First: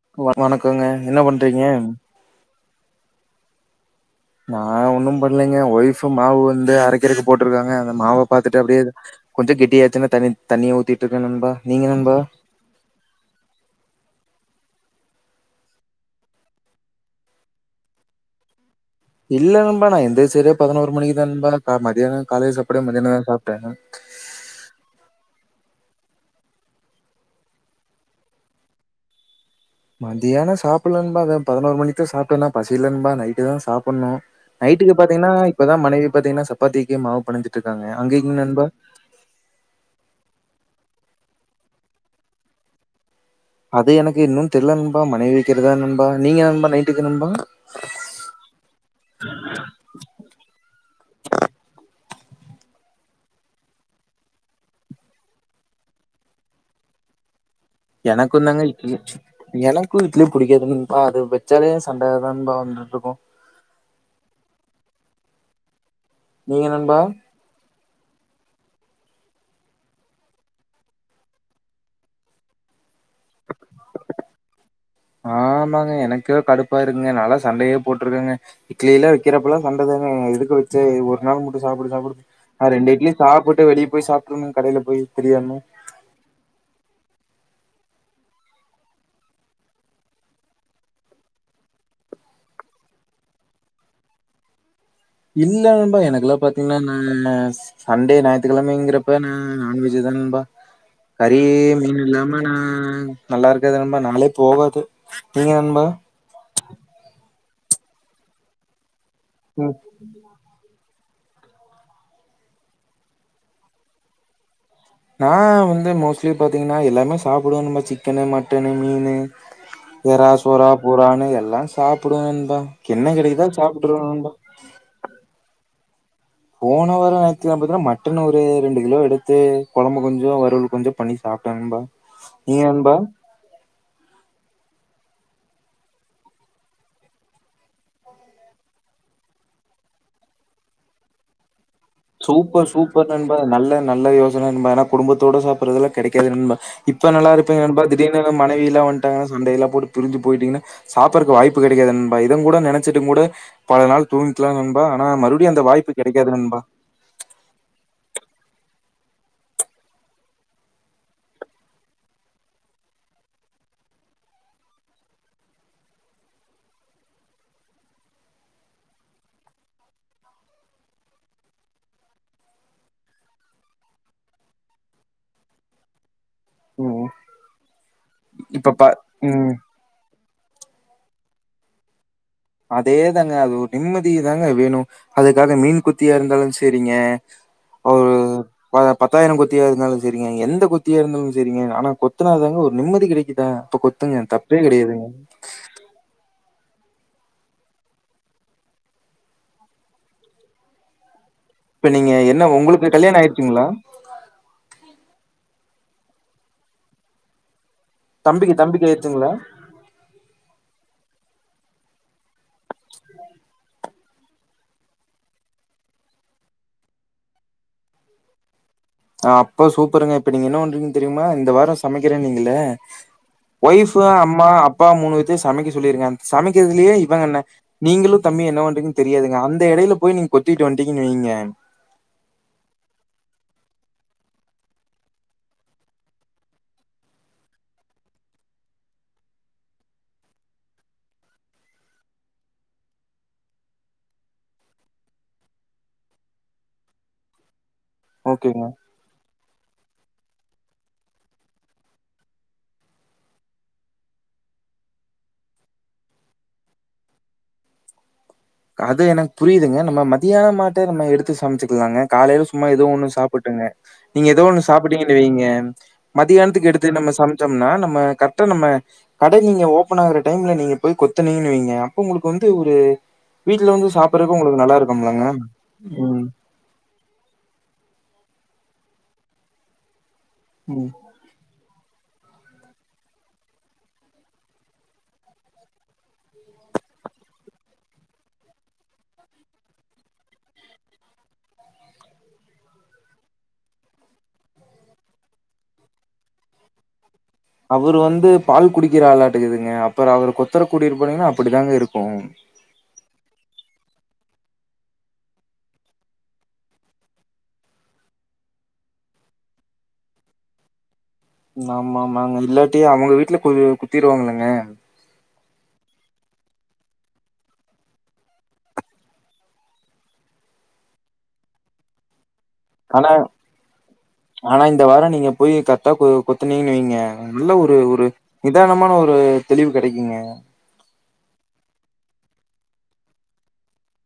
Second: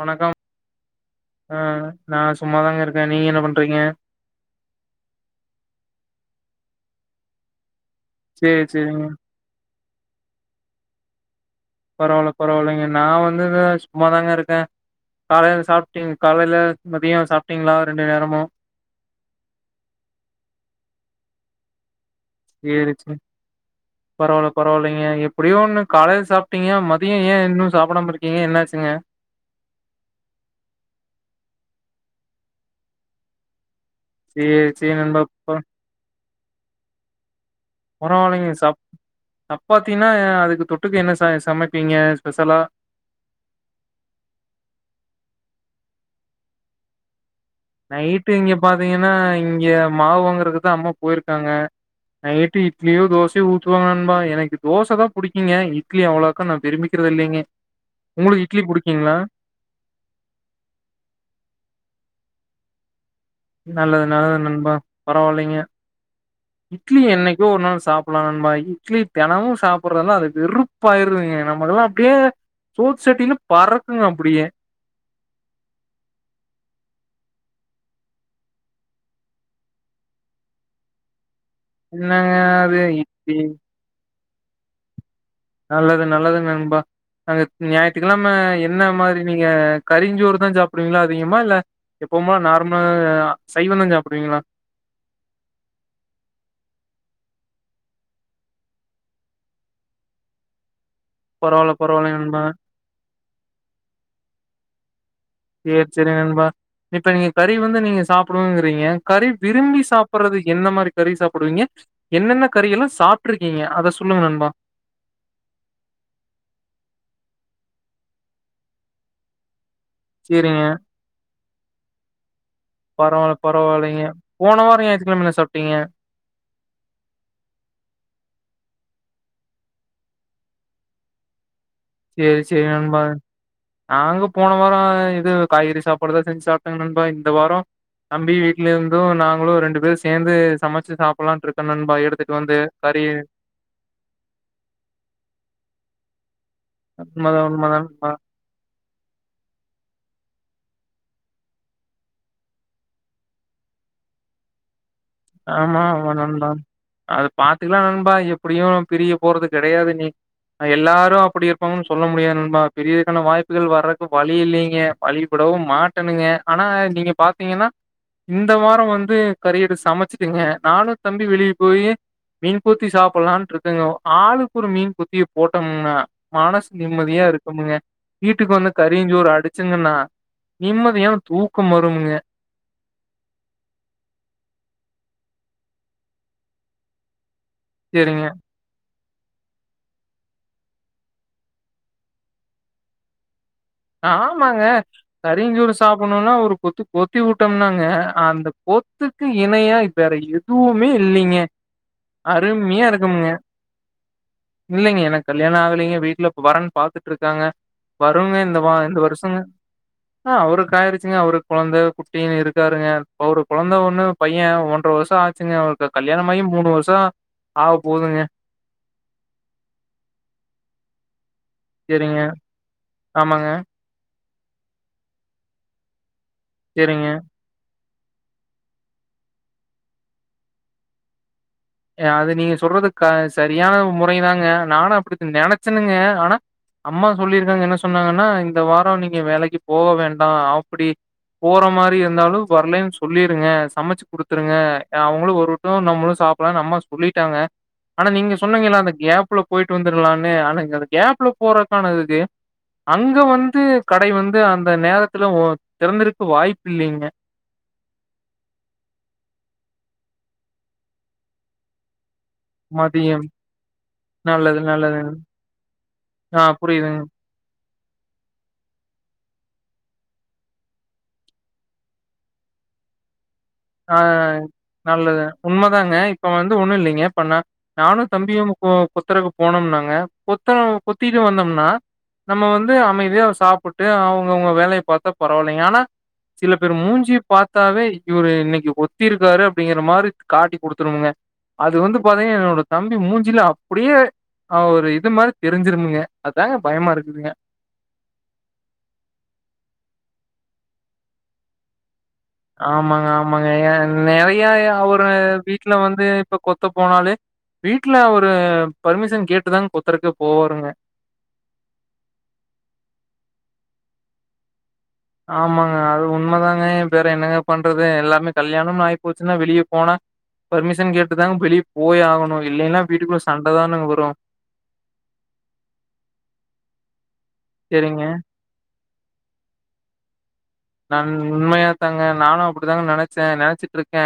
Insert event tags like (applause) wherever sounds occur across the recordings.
வணக்கம் வணக்கங்க. என்ன ஆ பண்றீங்க? நா சும்மாதாங்க இருக்கேன் நீங்க என்ன பண்றீங்க நா ஒன்னும் பண்ணலைங்க ஒய்ஃபு மாவு வந்து அரைக்கறக்கு போட்ருக்காங்க அத மாவு பாத்துட்டு சேரி அப்டியே சேரிங்க கொஞ்சோ கெட்டியாச்சுன்னா தனி தண்ணிய ஊத்திட்டு இருக்கேன் நண்பா நீங்க நண்பா பரவால்ல பரவால்லைங்க நா வந்து இத சும்மாதாங்க இருக்கேன் காலைல சாப்ட்டீங்க் காலையில மதியோ சாப்ட்டீங்களா ரெண்டு நேரமு இல்ல நண்பா நா எந்திரிச்சதே பதினோரு மணிக்கு தா நண்பா க மதியானோ சேரிச்சு பரவால்ல பரவால்லைங்க எப்ப பயோ ஒன்னு காலையில சாப்ட்டீங்க மதியம் ஏன் இன்னு சாப்டாம இருக்கீங்க என்ன ஆச்சுங்க மத்தியான சாப்புல நண்பா அதா பதினோரு மணிக்கு தா சாப்ட்டேனா பசி இல்ல நண்பா நைட்டு தான் சாப் பண்ணும் சேரி சேரி நைட்டுக்கு நண்பா பாத்தீங்கன்னா ப இப்பதா மனைவி பாத்தீங்கன்னா சப்பாத்திக்கு மாவு பெனஞ்சு பரவாலைங்க சப் சப்பாத்தினா அதுக்கு தொ ட்டுக்க என்ன ச சமைப்பீங்க ஸ்பெஷலா அது எனக்கு இன்னு தெரில நண்பா மனைவி வைக்கிறதா நண்பா நீங்க நண்பா நைட்டுக்கு நண்பா நைட்டு இங்க பாத்தீங்கன்னா இங்க மாவ் வாங்றதுக்கு அம்மா போயிருக்காங்க நைட்டு இட்லியோ தோசையோ ஊத்துவாங்க நண்பா எனக்கு தோசை தா புடிக்குங்க இட்லி அவ்ளாக்கா நா விரும்பி க்றதில்லிங்க எனக்குந்தாங்க இட்லிச் எனக்கும் இட்லி புடிக்காது நண்பா அது வச்சாலே சண்டயா தா நண்பா வந் நல்லது நல்லது நண்பா பரவால்லிங்க நீங்க நண்பா இட்லி என்னைக்கோ ஒரு நாள் சாப்புலாம் நண்பா இட்லி தெனமும் சாப்புட்றனா அது வெறுப்பாயிருவேங்க நமக்கெல்லா அப்படியே சோத் சட்டிலு ஆமாங்க எனக்கே கடுப்பா இருக்குங்க நாலா சண்டையே போட்ருக்கேங்க இட்லி எல்லா வைக்கிறப்பல்லா சண்ட தாங்க எதுக்கு வச்ச இது ஒரு நாள் மட்டு சாப்புடு சாப்புடு என்னங்க அ அது ரெண்டு இட்லி சாப்புட்டு வெளிய போய் சாப்ட்ருணு கடைல போய் தெரியாம நல்லது நல்லதுங் நண்பா அங்க ஞாயித்துக்கெழம என்ன மாரி நீங்க கரிஞ்சோர் தா சாப்புடுவீங்களா அதிகமா இல்ல எப்போமா நா ர்மல் சைவந்தா சாப்புடுவீங்களா (inaudible) இல்ல நண்பா எனக்கெல்லாம் பாத்தீங்கன்னா நா சண்டே ஞாயிற்றுக்கிழமைங்கிறப்ப நா நான்வெஜ் நண்பா கறி பரவாயில்ல மீன் பரவாயில்ல இல்லாம நண்பா நா நல்லா இருக்கது நண்பா நாளே போகாது நீங்க சேரி நண்பா சேரி நண்பா இப்ப நீங்க கறி வந்து நீங்க சாப்பிடுங்கிறீங்க கறி ம் விரும்பி சாப்புடுறது எந்த மாரி கறி சாப்புடுவீங்க என்னென்ன கறி எல்லா சாப்ட்டுருக்கீங்க அத சொல்லுங்க நண்பா நான் வந்து மோஸ்ட்லி பாத்தீங்கன்னா எல்லாமே சாப்பிடுவே நண்பா சிக்கன்னு மட்டன்னு மீனு சேரிங்க இராசுரா புறான்னு எல்லாம் சாப்புடுவேன் நண்பா என்ன பரவால்ல கெடைக்குதா சாப்புட்ருவே பரவால்லைங்க நண்பா போன வாரம் ஞாயிற்றுக்கிழமை என்ன சாப்ட்டீங்க போன வாரோ ஞாயித்துக்கிழம தா மட்டன் ஒரு ரெண்டு கிலோ எடுத்து குழம்பு கொஞ்சொ வறுவல் கொஞ்சொ பண்ணி சாப் சாப்டே நண்பா சேரி சேரி நண்பா நாங்க போன வாரோ இந்த இது காய்கறி சாப்பாடுதா செஞ்சு சாப்ட்டேங்க நண்பா இந்த வாரோ தம்பி வீட்லருந்து நாங்களு ரெண்டு பேரு சேந்து சமைச்சு சாப்படலாம்னு இருக் சூப்பர் சூப்பர் நண்பா நல்ல நல்ல யோசன நண்பா ஏன்னா குடும்பத்தோட சாப்பறதுல்லா கெடைக்காது நண்பா இப்ப உண்மதா நல்லாருப்பீங்க உண்மதா நண்பா திடீர்னு மனைவியிலா வந் டாங்க சண்டயிலா போட்டு பிரிஞ்சு போயிட்டீங்க சாப்பற வாய்ப்பு கெடைக்காது நண்பா இடம் கூட நெனைச்சட்டு கூட பல நாள் தூங்கிக்கலா நண்பா ஆன மறுபடியு அந்த ஆமா வாய்ப்பு ஆமா கெடைக்காது நண்பா அது பாத்துக்கலா நண்பா எப்டியு பிரிய போறது கெடையாது நீ எல்லாரு அப்படி இருப்பாங்கன்னு சொல்ல முடியாது நண்பா பிரியதற்கான வாய்ப்புகள் வர்றக்கு வழி இல்லிங்க வழி பட விடவு மாட்டணுங்க ஆனா நீங்க பாத்தீங்கன்னா இந்த வார வந்து கரி எடு சமச் சுக்கிங்க நானு தம்பியு வெளிய போய்யி மீன் குத்தி சாப்பலான்ருக்குங்க ஆளுக்கு ஒரு மீன் குத்திய போட்டோம்னா மனசு ம். நிம்மதியா இருக்கும்ங்க வீட்டுக்கு வந்து இப்ப பா கறியுஞ்சோறு ம். அடிச்சுங்கன்னா நிம்மதியான தூக்கம் வருமுங்க அதே தாங்க அது ஒரு நிம்மதியதாங்க வேணு அதுக்காக மீன் குத்தியா இருந்தாலு சரிங்க சரிங்க பத்தாயிர கொத்தியா இருந்தாலு சரிங்க எந்த கொத்தியா இருந்தாலு சரிங்க ஆனா கொத்தனார்தாங்க ஒரு நிம்மதி கிடைக்குதா ஆமாங்க கரியுஞ்சோறு சாப்பணும்னா ஒரு கொத்து கொத்தி விட்டோம்னாங்க அந்த பொத்துக்கு இணையா வேற எதுவுமே இல்லைங்க இப்ப நீங்க என்ன அருமையா உங்களுக்கு கல்யாணம் இருக்குமுங்க ஆயிடுச்சுங்களா? இல்லைங்க என கல்யாணம் ஆகலங்க வீட்ல வரன் பாத்துட்ருக்காங்க வருங்க தம்பிக்கு இந்த வா தம்பிக்கு இந்த ஆயிடுச்சுங்களா? வருஷங்க அவருக்கு ஆயிருச்சுங்க அவரு கொழந்தை குட்டின்னு இருக்கு இருக்காருங்க ஒரு கொழந்த ஒண்ணு பைய ஒன்ரை வருஷ ஆச்சுங்க அவளுக்கு கல்யாணம்மாயி மூணு வருஷ ஆக போதுங்க ஆ அப்ப சூப்பருங்க இப்ப நீங்க என்ன பண்றீங்கன்னு தெரியுமா இந்த வார சரிங்க. சமைக்கறேன்னிங்கல ஆமாங்க. ஒய்ப்பு அம்மா அப்பா மூணு பேத்தயு சமைக்க சொல்லிருங்க சமைக்கிறதுலயே சரிங்க. இவங்க என்ன நீங்களு தம்பி என்ன பண்றீன்னு தெரியாதுங்க அந்த இடையில போய் நீங்க கொத்திட்டு வண்டிங்கன்னு வைங்க அது நீங்க சொல்றது க சரியான முறை தாங்க நானும அப்படி நெனைச்சன்னுங்க ஆனா அம்மா சொல்லியிருக்காங்க என்ன சொன்னாங்கன்னா இந்த வார நீங்க வேலைக்கு போக வேண்டா அப்படி போற மாரி இருந்தாலு. வரலனுல சொல்லிருங்க சமைச்சு குடுத்துருங்க அவங்களு ஒருவரட்டு நம்மளு சாப் நம்மா சொல்லிட்டாங்க ஆனா நீங்க ஓகேங்க. சொன்னிங்கல்ல அந்த கேப்ல போயிட்டு வந்துரலான்னு ஆனாங்க அந்த கேப்ல போறக்கானது இது அங்க வந்து கடை வந்து அந்த நேரத்துல ஒ திறந்திருக்கு வாய்ப்பு இல்லலைங்க அது எனக்கு புரியுதுங்க நம்ம மதியான மாட்டு நம்ம எடுத்து சமைச்சுக்கலாங்க காலையில சும்மா ஏதோ ஒண்ணு மதியம் சாப்பிட்டுங்க நீங்க ஏதோ நல்லது ஒண்ணு நல்லதுங்க சாப்பிட்டீங்கன்னு வைங்க ஆ மதியானத்துக்கு புரியுதுங்க எடுத்து நம்ம சமைச்சம்னா நம் ம்ம கரெக்டா நம்ம கடை நீங்க ஓபன் ஆகுற டைம்ல நீங்க போய் கொத்துனிங்கனு வைங்க அப்ப உங்களுக்கு வந்து ஒரு வீட்ல வந்து ஆ சாப்பறக்கு உங்களுக்கு நல்லா நல்லது இருக்கும்லங்க உண்மதாங்க ம் இப்ப வந்து ஒண்ணு இல்லைங்க நா நானு தம்பியு கொத்தரக்கு போனோம்னாங்க கொத்தர ம் கொத்திட்டு வந்தோம்னா நம்ம வந்து அமைதியா சாப்புட்டு அவங்கவுங்க வேலைய பாத்தா பரவால்லைங்க ஆனா சில பேர் மூஞ்சி பாத்தாவே இ ஒரு இன்னைக்கு கொத்திருக்காரு அப்படிங்கிற மாரி காட்டி குடுத்துருங்க அது வந்து பாத்தீங்கா என்னோட தம்பி மூஞ்சில அப்டியே அவ் ஒரு இது மாரி தெரிஞ்சிருங்க அதாங்க பயமா இருக்குதுங்க அவரு வந்து பால் குடிக்கிற ஆளாட்டுக்குதுங்க அப்புற அவரு கொத்தர குடி இரு போனீங்கன்னா அப்படிதாங்க இருக்கு ஆமாங்க ஆமாங்க எ நெறைய ஒரு வீட்டுல வந்து இப்ப கொத்த போனாலே வீட்டு்ல ஒரு பர்மிஷன் கேட்டுதாங்க கொத்தருக்கே போவாருங்க ஆமா ஆமாங்க இல்லாட்டி அவங்க வீட்டுல கு குத்திருவாங்கங்க ஆமாங்க அது உண்மதாங்க வேற என்னங்க பண்றது எல்லாமே கல்யாணம்னு ஆகி போச்சுன்னா வெளிய போனா பர்மிஷன் கேட்டுதாங்க வெளிய போய்யாகணு இல்லைன்னா ஆனா வீட்டுக்குள்ள சண்டைதானுங்க ஆனா இந்த வார நீங்க போய் கத்தா கொ கொத்துனீங்கனுவைங்க நல்ல ஒரு சரிங்க. ஒரு நிதானமான ஒரு ஒரு தெளிவு கெடைக்குங்க நான் உண்மையதாங்க நானு அப்டித்தாங்க நெனைச்சே நெனைச்சிட்டு இருக்கே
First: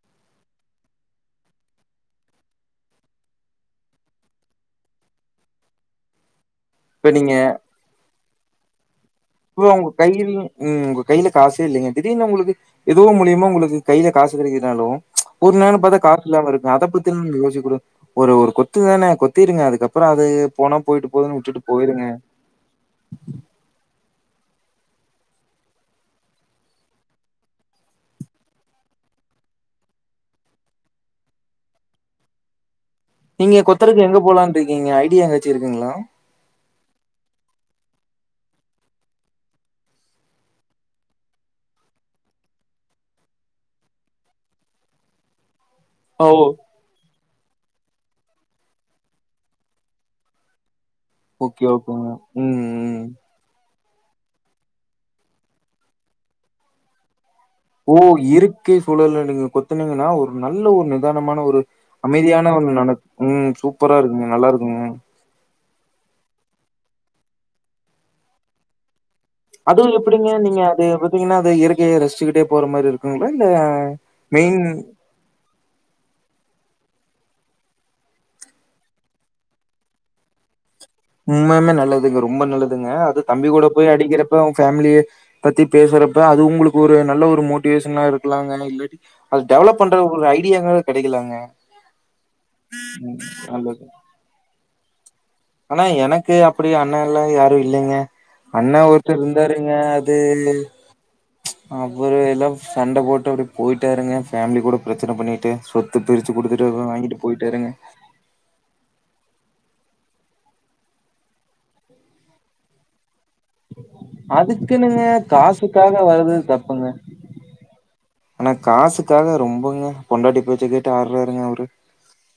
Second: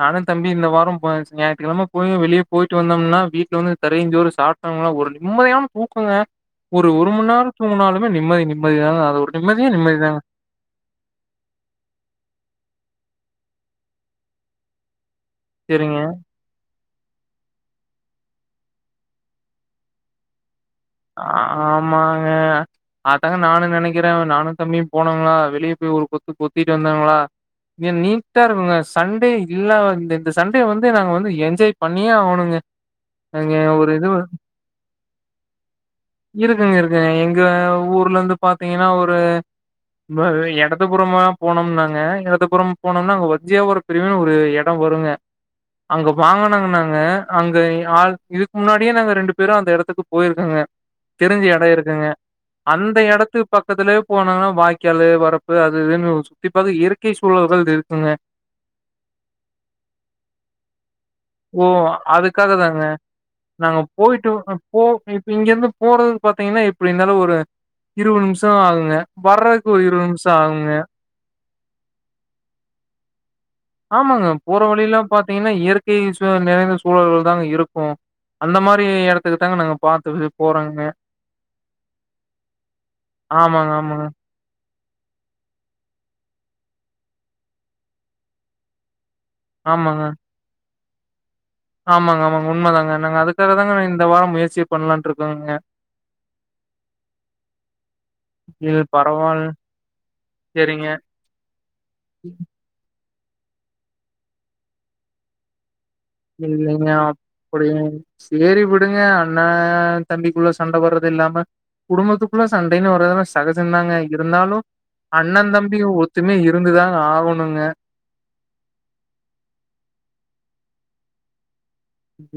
நானு தம்பியு இந்த வாரம்போயாச் ஞாயித்துகிழம போய் வெளியே போயிட்டு வந்தோம்னா வீட்டுல வந்து திரையு சோறு சாப்டோனா ஒரு நிம்மதியான தூக்குங்க ஒரு இப்ப நீங்க மணி நெரோ தூங்காலுமே நிம்மதி நிம்மதிய தா ப்ரோ ஓங்க கையிந் உம் கையில காசே இல்லைங்க திடீர்னுா உங்களுக்கு ஏதோ மூலியமா உங்களுக்கு கையில காசு கெடைக்கிதுனாலு ஒரு நேரோ பாத்தா சரிங்க காசு இல்லாம இருக்கு அதை பத்தி யோசிக்க கூடாது ஒரு ஒரு கொத்து தானே கொத்திருங்க அதுக்கப்புறோ அது போனா போயிட்டு ஆ போதுன்னு உட்டுட்டு போயிருங்க ஆமாங்க அதாங்க நானு நெனைக்கிறே நானு தம்பியு போனாங்களா வெளியே போய் ஒரு கொத்து கொத்திட்டு வந்தாங்களா நீ நீட்டா இருக்குங்க சண்டே இல்லாத இந்த சண்டே வந்து நாங்க வந்து என்ஜாய் பண்ணியே ஆகணுங்க அங்க நீங்க ஒரு கொத்தருக்கு இது எங்க போலானுடிருக்கீங்க ஐடியா எதாச்சி இருக்குங்களா இருக்குங்க இருக்குங்க எங்க ஊர்ல இருந்து பாத்தீங்கன்னா ஒரு இடதுபுறமா போனோம்னாங்க இடதுபுறம் போனோம்னா அங்க ஒத்தையா பிரிவு ஒரு இடோ வருங்க (inaudible) அங்க வாங்கனாங்க நாங்க அங்க ஆ இதுக்கு முன்னாடியே நாங்க ரெண்டு பேரும் அந்த இடத்துக்கு போயிருக்கங்க தெரிஞ்ச இட ஓகே ஓகேங்க இருக்குங்க ம் அந்த ம் இடத்துக்கு பக் பக்கத்துலே போனாங்கா வாய்க்காலு வரப்பு அது இதுனு சுத்தி பாக்க இயற்கையே சுத் ஓ இருக்கெ சூழல்ல நீங்க கொத்துனீங்கன்னா ஒரு நல்ல ஒரு நிதானமான ஒரு ஓ அமைதி அதுக்காக தாங்க நாங்க போயிட்டு நல்லா இருக்குங்க போ இ இங்கருந்து போறதுனு பாத்தீங்கன்னா இப்டி இந்நெரோ ஒரு இருவது நிம்ஷோ ஆகுங்க வர்றதுக்கு ஒரு அதுவு இருவது எப்படிங்க நிமிஷோ நீங்க ஆகுங்க அது பாத்தீங்கன்னா அது இயற்கையே ரசிச்சுக்கிட்டே போற மாரி இருக்குங்க இல் ஆமாங்க போற வழியெல்லா பாத்தீங்கன்னா இயற்கையே சுத் திந்துங்க சூழல்கள் தாங்க இருக்கு அந்த மாரி இடத்துக்கு தாங்க நாங்க பாத்தது போறோங்க உண்மே நல்லதுங்க ரொம்ப நல்லதுங்க அது தம்பி கூட ஆமாங்க போய் ஆமாங்க அடிக்கிறப்ப ஃபேமிலியே பத்தி பேசுறப்ப அது உங்களுக்கு ஒரு நல்ல ஒரு மோட்டிவேஷனாக இருக்கலாங்க இல்லாட்டி அது டெவலப் பண்ற ஆமாங்க ஒரு ஐடியாங்க கெடைக்கலாங்க ஆமாங்க ஆமாங்க உண்மைதாங்க நாங்க ம் அதுக்காக தாங்க நல்லது. இந்த வாரம் முயற்சி பண்ணலா இருக் ஆனா எனக்கு அபடி அண்ணன் அண்ண எல்லா யாரு இல்லைங்க அண்ணா இது ஒருத்தர் பரவால் இருந்தாருங்க அது செரிங்க அப்புறோ எல்லா சண்ட போட்டு ட அப்டியே போயிட்டாருங்க ஃபேமிலி கூட பிரச்சன பண்ணிட்டு சோ இல்லைங்க அப்டி செரி விடுங்க அண்ணா தம்பிக்குள்ள சண்ட வர்றது இல்லாம குடும்பத்துக்குள்ள சண்டைன்னு வரது சகஜதாங்க இருந்தாலு அதுக்குன்னுங்க அண்ணன் தம்பியு காசுக்காக வர்றது ஒத்துமைய தப்புங்க. இருந்துதாங்க ஆகணுங்க ஆனா காசுக்காக ரொம்பங்க பொண்டாட்டி பேச்ச கேட்டு ஆறாருங்க அவுரு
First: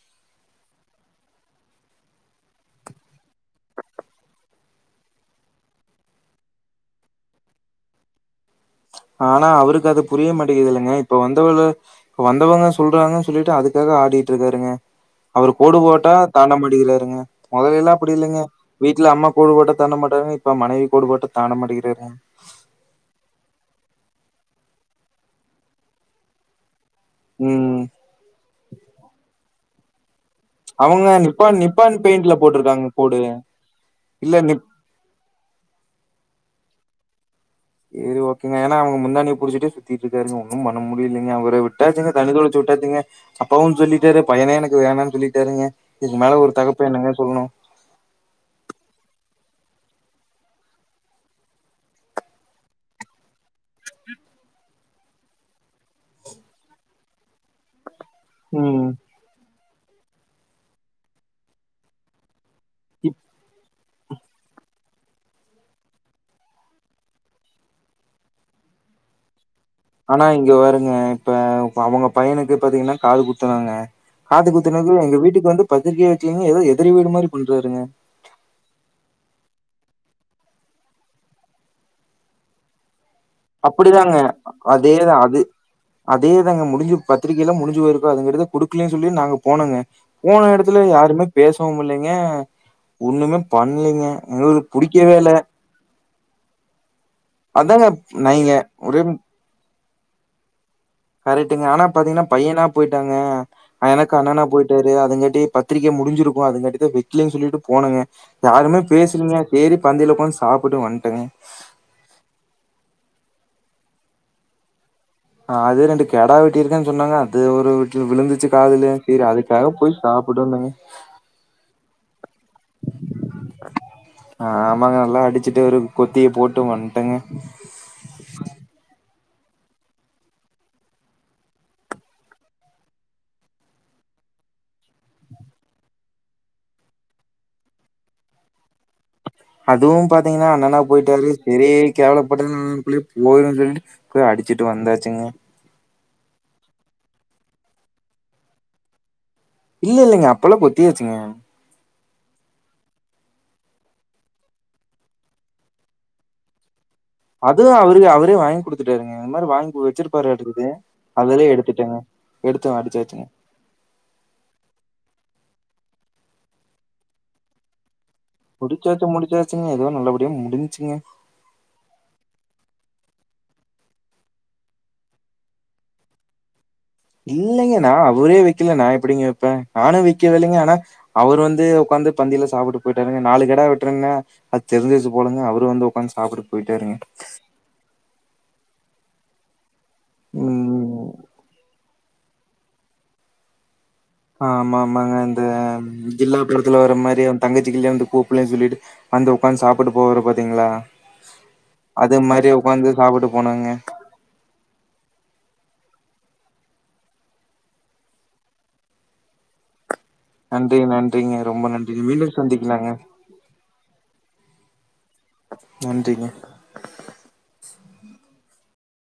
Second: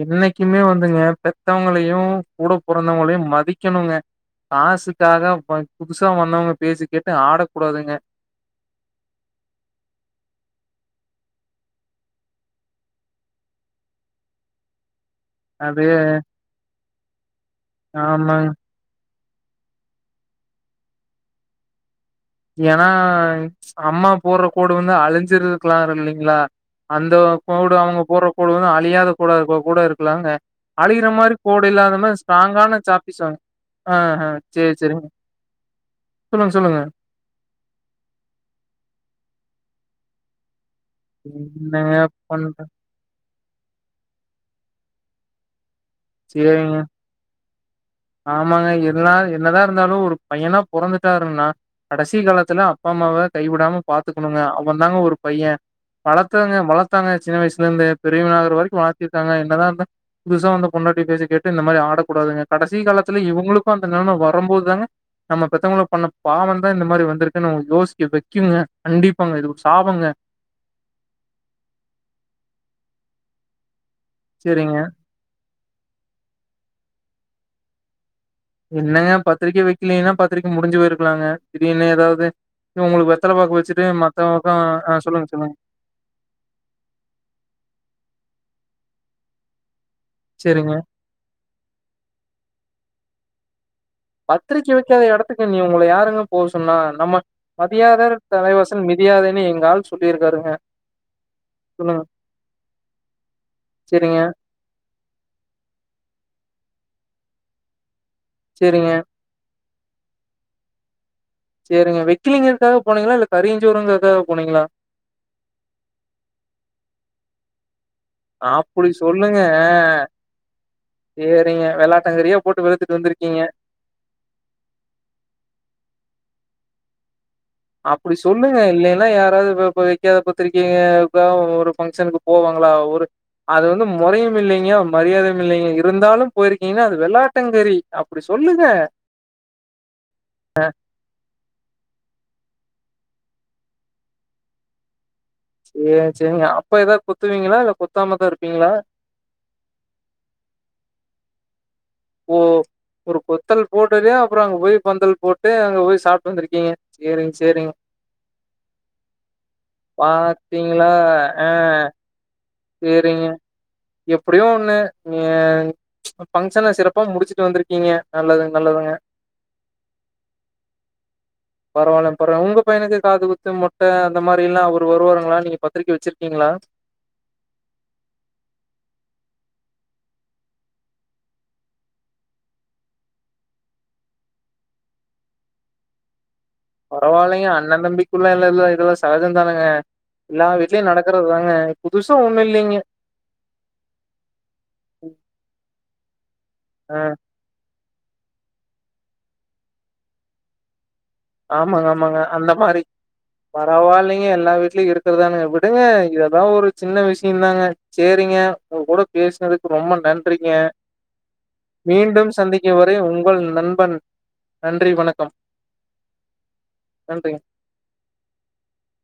என்னைக்குமே வந்துங்க பெத்தவங்களையு கூட பிறந்தவங்களையு மதிக்கணுங்க காசுக்காக பத் புதுசா வந்தவங்க பெச்சகுச்சா கேட்டு ஆடக்கூடாதுங்க ஆனா அவுருக்கு அது புரிய மாட்டேங்கதுல்லைங்க இப்ப வந்தவலு வந்தவங்க சொல்றாங்கன்னு சொல்லிட்டு அதுக்காக ஆடிட்டு இருக்காருங்க அவரு கோடு அது போட்டா தாண்ட மாட்டகிருங்க மொதல்லே அப்டி ஆமாங்க இல்லங்க வீட்டுல அம்மா கோடுபொட்ட தாண்ட மாட்டாங்க இப்ப மனைவி கோடுபொட்ட தாண்ட மாட்டிகிறாரு ஏன்னா அம்மா போடுற கோடு வந்து அழிஞ்சிருலாங்கில்லா இல்லைங்களா அந்த பவுடு ம். அவ்ங்க போட்ற கோடுவு வந்து அழியாத கொட கூட இருக்கலாங்க அழியிற அவங்க மாரி நிப்பான் கோடு நிப்பான் இல்லாதான பெயிண்ட்ல ஸ்ட்ராங்கான போட்டுருக்காங்க கோடு. சாப்பிஸ்சா வாங்கனு ஆ ஹ இல்ல நிப் செர் செரிங்க சொல்லுங்க சொல்லுங்க செரி ஓகேங்க ஏன்னா அவுங்க முந்தனேய புடிச்சட்டே சுத்தி இருக்காருங் ஒன்னும் ப நம் முடியலீங்க அவுர என்னங்க விட்டாசுங்க தண்ணு பண்ற தொலைச்சு விட்டாசுங்க அப்பாவவுனு சொல்லிட்டாரு பையனே எனக்கு வேணானு சொல்லிட்டாரு செர்ங்க ஆமாங்க இருனாங் என்னதாருந்தாலு ஒரு பையனா பொறந்துட்டாருன்னா கடைசி காலத்துல அப்பா அம்மாவக் கைவுடாம பாத்துக்கணுங்க அவந்தாங்க ஒரு பைய வளத்தங்க வளத்தாங்க சின்ன வயசுலந்தே பெரியவனாகர வரிக்கு ம் வாழ்த்திட்தாங்க இருத்தாங்க என்னதா இருந்தா புதுசா வந்த பொண்டாட்டி பேச்ச கேட்டு இந்த மாரி ஆடக்கூடாதுங்க கடைசி இப் காலத்துல இவுங்களுக் கு அந்த நெலம வரம்போது தாங்க நம்ம பெத்தவங்கள பண்ண பாவந்தா இந்த மாரி வந்திருக்குன்னு யோசிக்க வெய்க்குங்க கண்டிப்பாங்க இது சாபங்க ஆனா இங்க பருங்க இப்ப அவுங்க பையனுக்கு பாத்தீங்கன்னா காது குத்துனோங்க காது சேரிங்க குத்தணக்கு எங்க வீட்டுக்கு வந்து பத்திரிகையே வெக்கிலிங்க எதோ எதிர் வீடு மாரி போய்ட்டாருங்க என்னங்க பத்திரிக்க வெக்கலேன்னா பத்திரிக்க முடிஞ்சி போயிருக்குலாங்க திடீனு ஏதாவது உங்களுக்கு வெச் அப்படிதாங்க அதேதா அதே சொல்லுங்க அதேதாங்க முடிஞ்சிப் பத்திரிகைலா முடிஞ்சி போயிருக்கோ அதுங்கிறது கொடுக்கலேன் சொல்லி நாங்க போனோங்க போன சேரிங்க எடத்துல யாருமே பேசவும் இல்லிங்க ஒண்ணுமே பண்லைங்க பத்திரிக்க எங்களுக்கு வெக்காத புடிக்கவே இல்ல எடத்துக்கு நீ உங்கள யாருங்க போ சொன்னா நம்ம அதாங்க மதியாதர் நீங்க தலைவாசல் ஒரே மிதியாதேன்னு எங்க ஆள் சொல்லியிருக்காருங்க கரெக்ட்டுங்க ஆனா சொல்லுங்க பாத்தீங்கன்னா பையனா போயிட்டங்க எனக்கு சேரிங்க அண்ணனா போயிட்டாரு அதுங்கட்டி பத்திரிக்கம் முடிஞ்சிருக்கோ அதுங்காட்டி வெக்கலேன் சொல்லிட்டு போனங்க யாருமே சேரிங்க, பேசலீங்க செரி பந்தில ஒக்காந்து சாப்புட்டு வன்ட்டங்க சேரிங்க வெக்கிலிங்கற்துக்காக போனீங்ளா இல்ல கறியிஞ்சோறுங்க்காக போனீங்ளா அ அது ரெண்டு கெடா வெட்டி இருக்கேன் சொன்னாங்க அது ஒரு வீட்டுல விலுந்துச்சி அப்படி காதுல்ல சேரி சொல்லுங்க. அதுக்காக போய் சாப்புட் டு வந்தங்கே சேரிங்க விளாட்டங்கறியா போட்டு வெளுத்துட்டு வந்துருக்கீங்க அ ஆமாங்க நல்லா அடிச்சிட்டு ஒரு கொத்திய போட்டு வன்ட்டங்க அப்டி சொல்லுங்க இல்லேன்னா யாராவது இ இப்ப வைக்காத பத்திரிக்கே இப்ப ஒரு பங்க்ஷனுக்கு போவாங் அவ்ள ஒரு அது வந்து மெறையும் இல்லிங்க மரியாதையும் இல்லிங்க இருந்தாலும் போயிருக்கீங்க அது வெள்ளாட்டங்க செரி அப்டி சொல்லுங்க அதுவு பாத்தீங்கன்னா அண்ணன்னா போயிட்டாரு செரி கேவலப் பாட்டன் குள்ளியேப் போயிருன் சொல்ட்டு போய் அடிச்சிட்டு வந்தாச்சிங்க ஏ செரிங்க அப்ப ஏதா குத்துவீங்ளா இல்ல குத்தாமதாருப்பீங்ளா இல்ல இல்லலங்க அப்பல்லா கொத்தியச்சிங்க ஓ ஒரு கொத்தல் போட்டலியோ அப்புறோ அங்க போய் பந்தல் போட்டு அங்க போய் சாப்ட்டு வந்திருக்கீங்க சேரிங்க, அதுவு சேரிங்க. அவரே அவரே வாய்ங் குடுத்துட்டாருங்க அந் மாரி வாங்கி வெச்சிருப்பாரு ஆட்டுக்குது பாத்தீங்களா? ஆ, அதலியே எடுத்துட்டேங்க எடுத்த அடிச்சாச்சிங்க எப்படியோ ஒண்ணு நீங்க பங்க்ஷன்ன செறப்பா முடிச்சிட்டு வந்திருக்கீங்க நல்லதுங்க நல்லதுங்க முடிச்சாச்சி முடிச்சாச்சிங்க எதுவோ நல்லபடியா முடிஞ்ச்சிங்க பரவால்லங் பரவால் உங்க பையனுக்கு காதுகுத்து மொட்ட அந்த மாரில்லா அவுரு வருவாருங்ளா நீங்க பத்திரிக்க வெச்சிருக்கீங்ளா இல்லைங்க நா அவரே வெக்கல நா எப்டிங்க வெப்பே நானு வெய்க்கவேல்லைங்க ஆனா அவுரு வந்து ஒக்காந் காந்து பந்தில சாப்புட்டு போய்ட்டாருங்க நாலு கெடா வெட்ரேங்னா அத் தெரிஞ்சிச்சி போலங்க அவுரு வந்து ஒக்காந்து சாப்டுட்டு பரவால்லைங்க அண்ண தம்பிக்குள்ள எல்லா எல்லா இதெல்லா சகஜன்தானங்க எல்லா வீட்லயு ம் நடக்கற்துதாங்க புதுசா ஒண்ணு இல்லைங்கே ஆமாமாங்க இந்த ஜில்லா படத்துல வர ஆ மாரி எ தங்கச்சிக்கி கல்யாணதுக் கூப்புல்லே சொல்லிட்டு வந்து ஒக்காந் சாப்புட்டு போவாரு பாத்தீங்ளா ஆமாங்க ஆமாங்க அந்த மாரி சாப்பிட்டு போனாங்க பரவால்லைங்க எல்லா வீட்லயு இருக்கறதானுங்க விட் டுங்க இதெல்லா ஒரு சின்ன விஷயு தாங்க சேரிங்க உங்கூட பேஸ்னதுக்கு ரொம்பன் நன்றிங்க நன்றி நன்றிங்க ரொம்ப நன்றிங்க மீண்டு மீண்டும் சந்திக்கும் சந்திக்கலாங்க வரை உங்கள் நண்பன் நன்றி வணக் நன்றி நன்றிங்க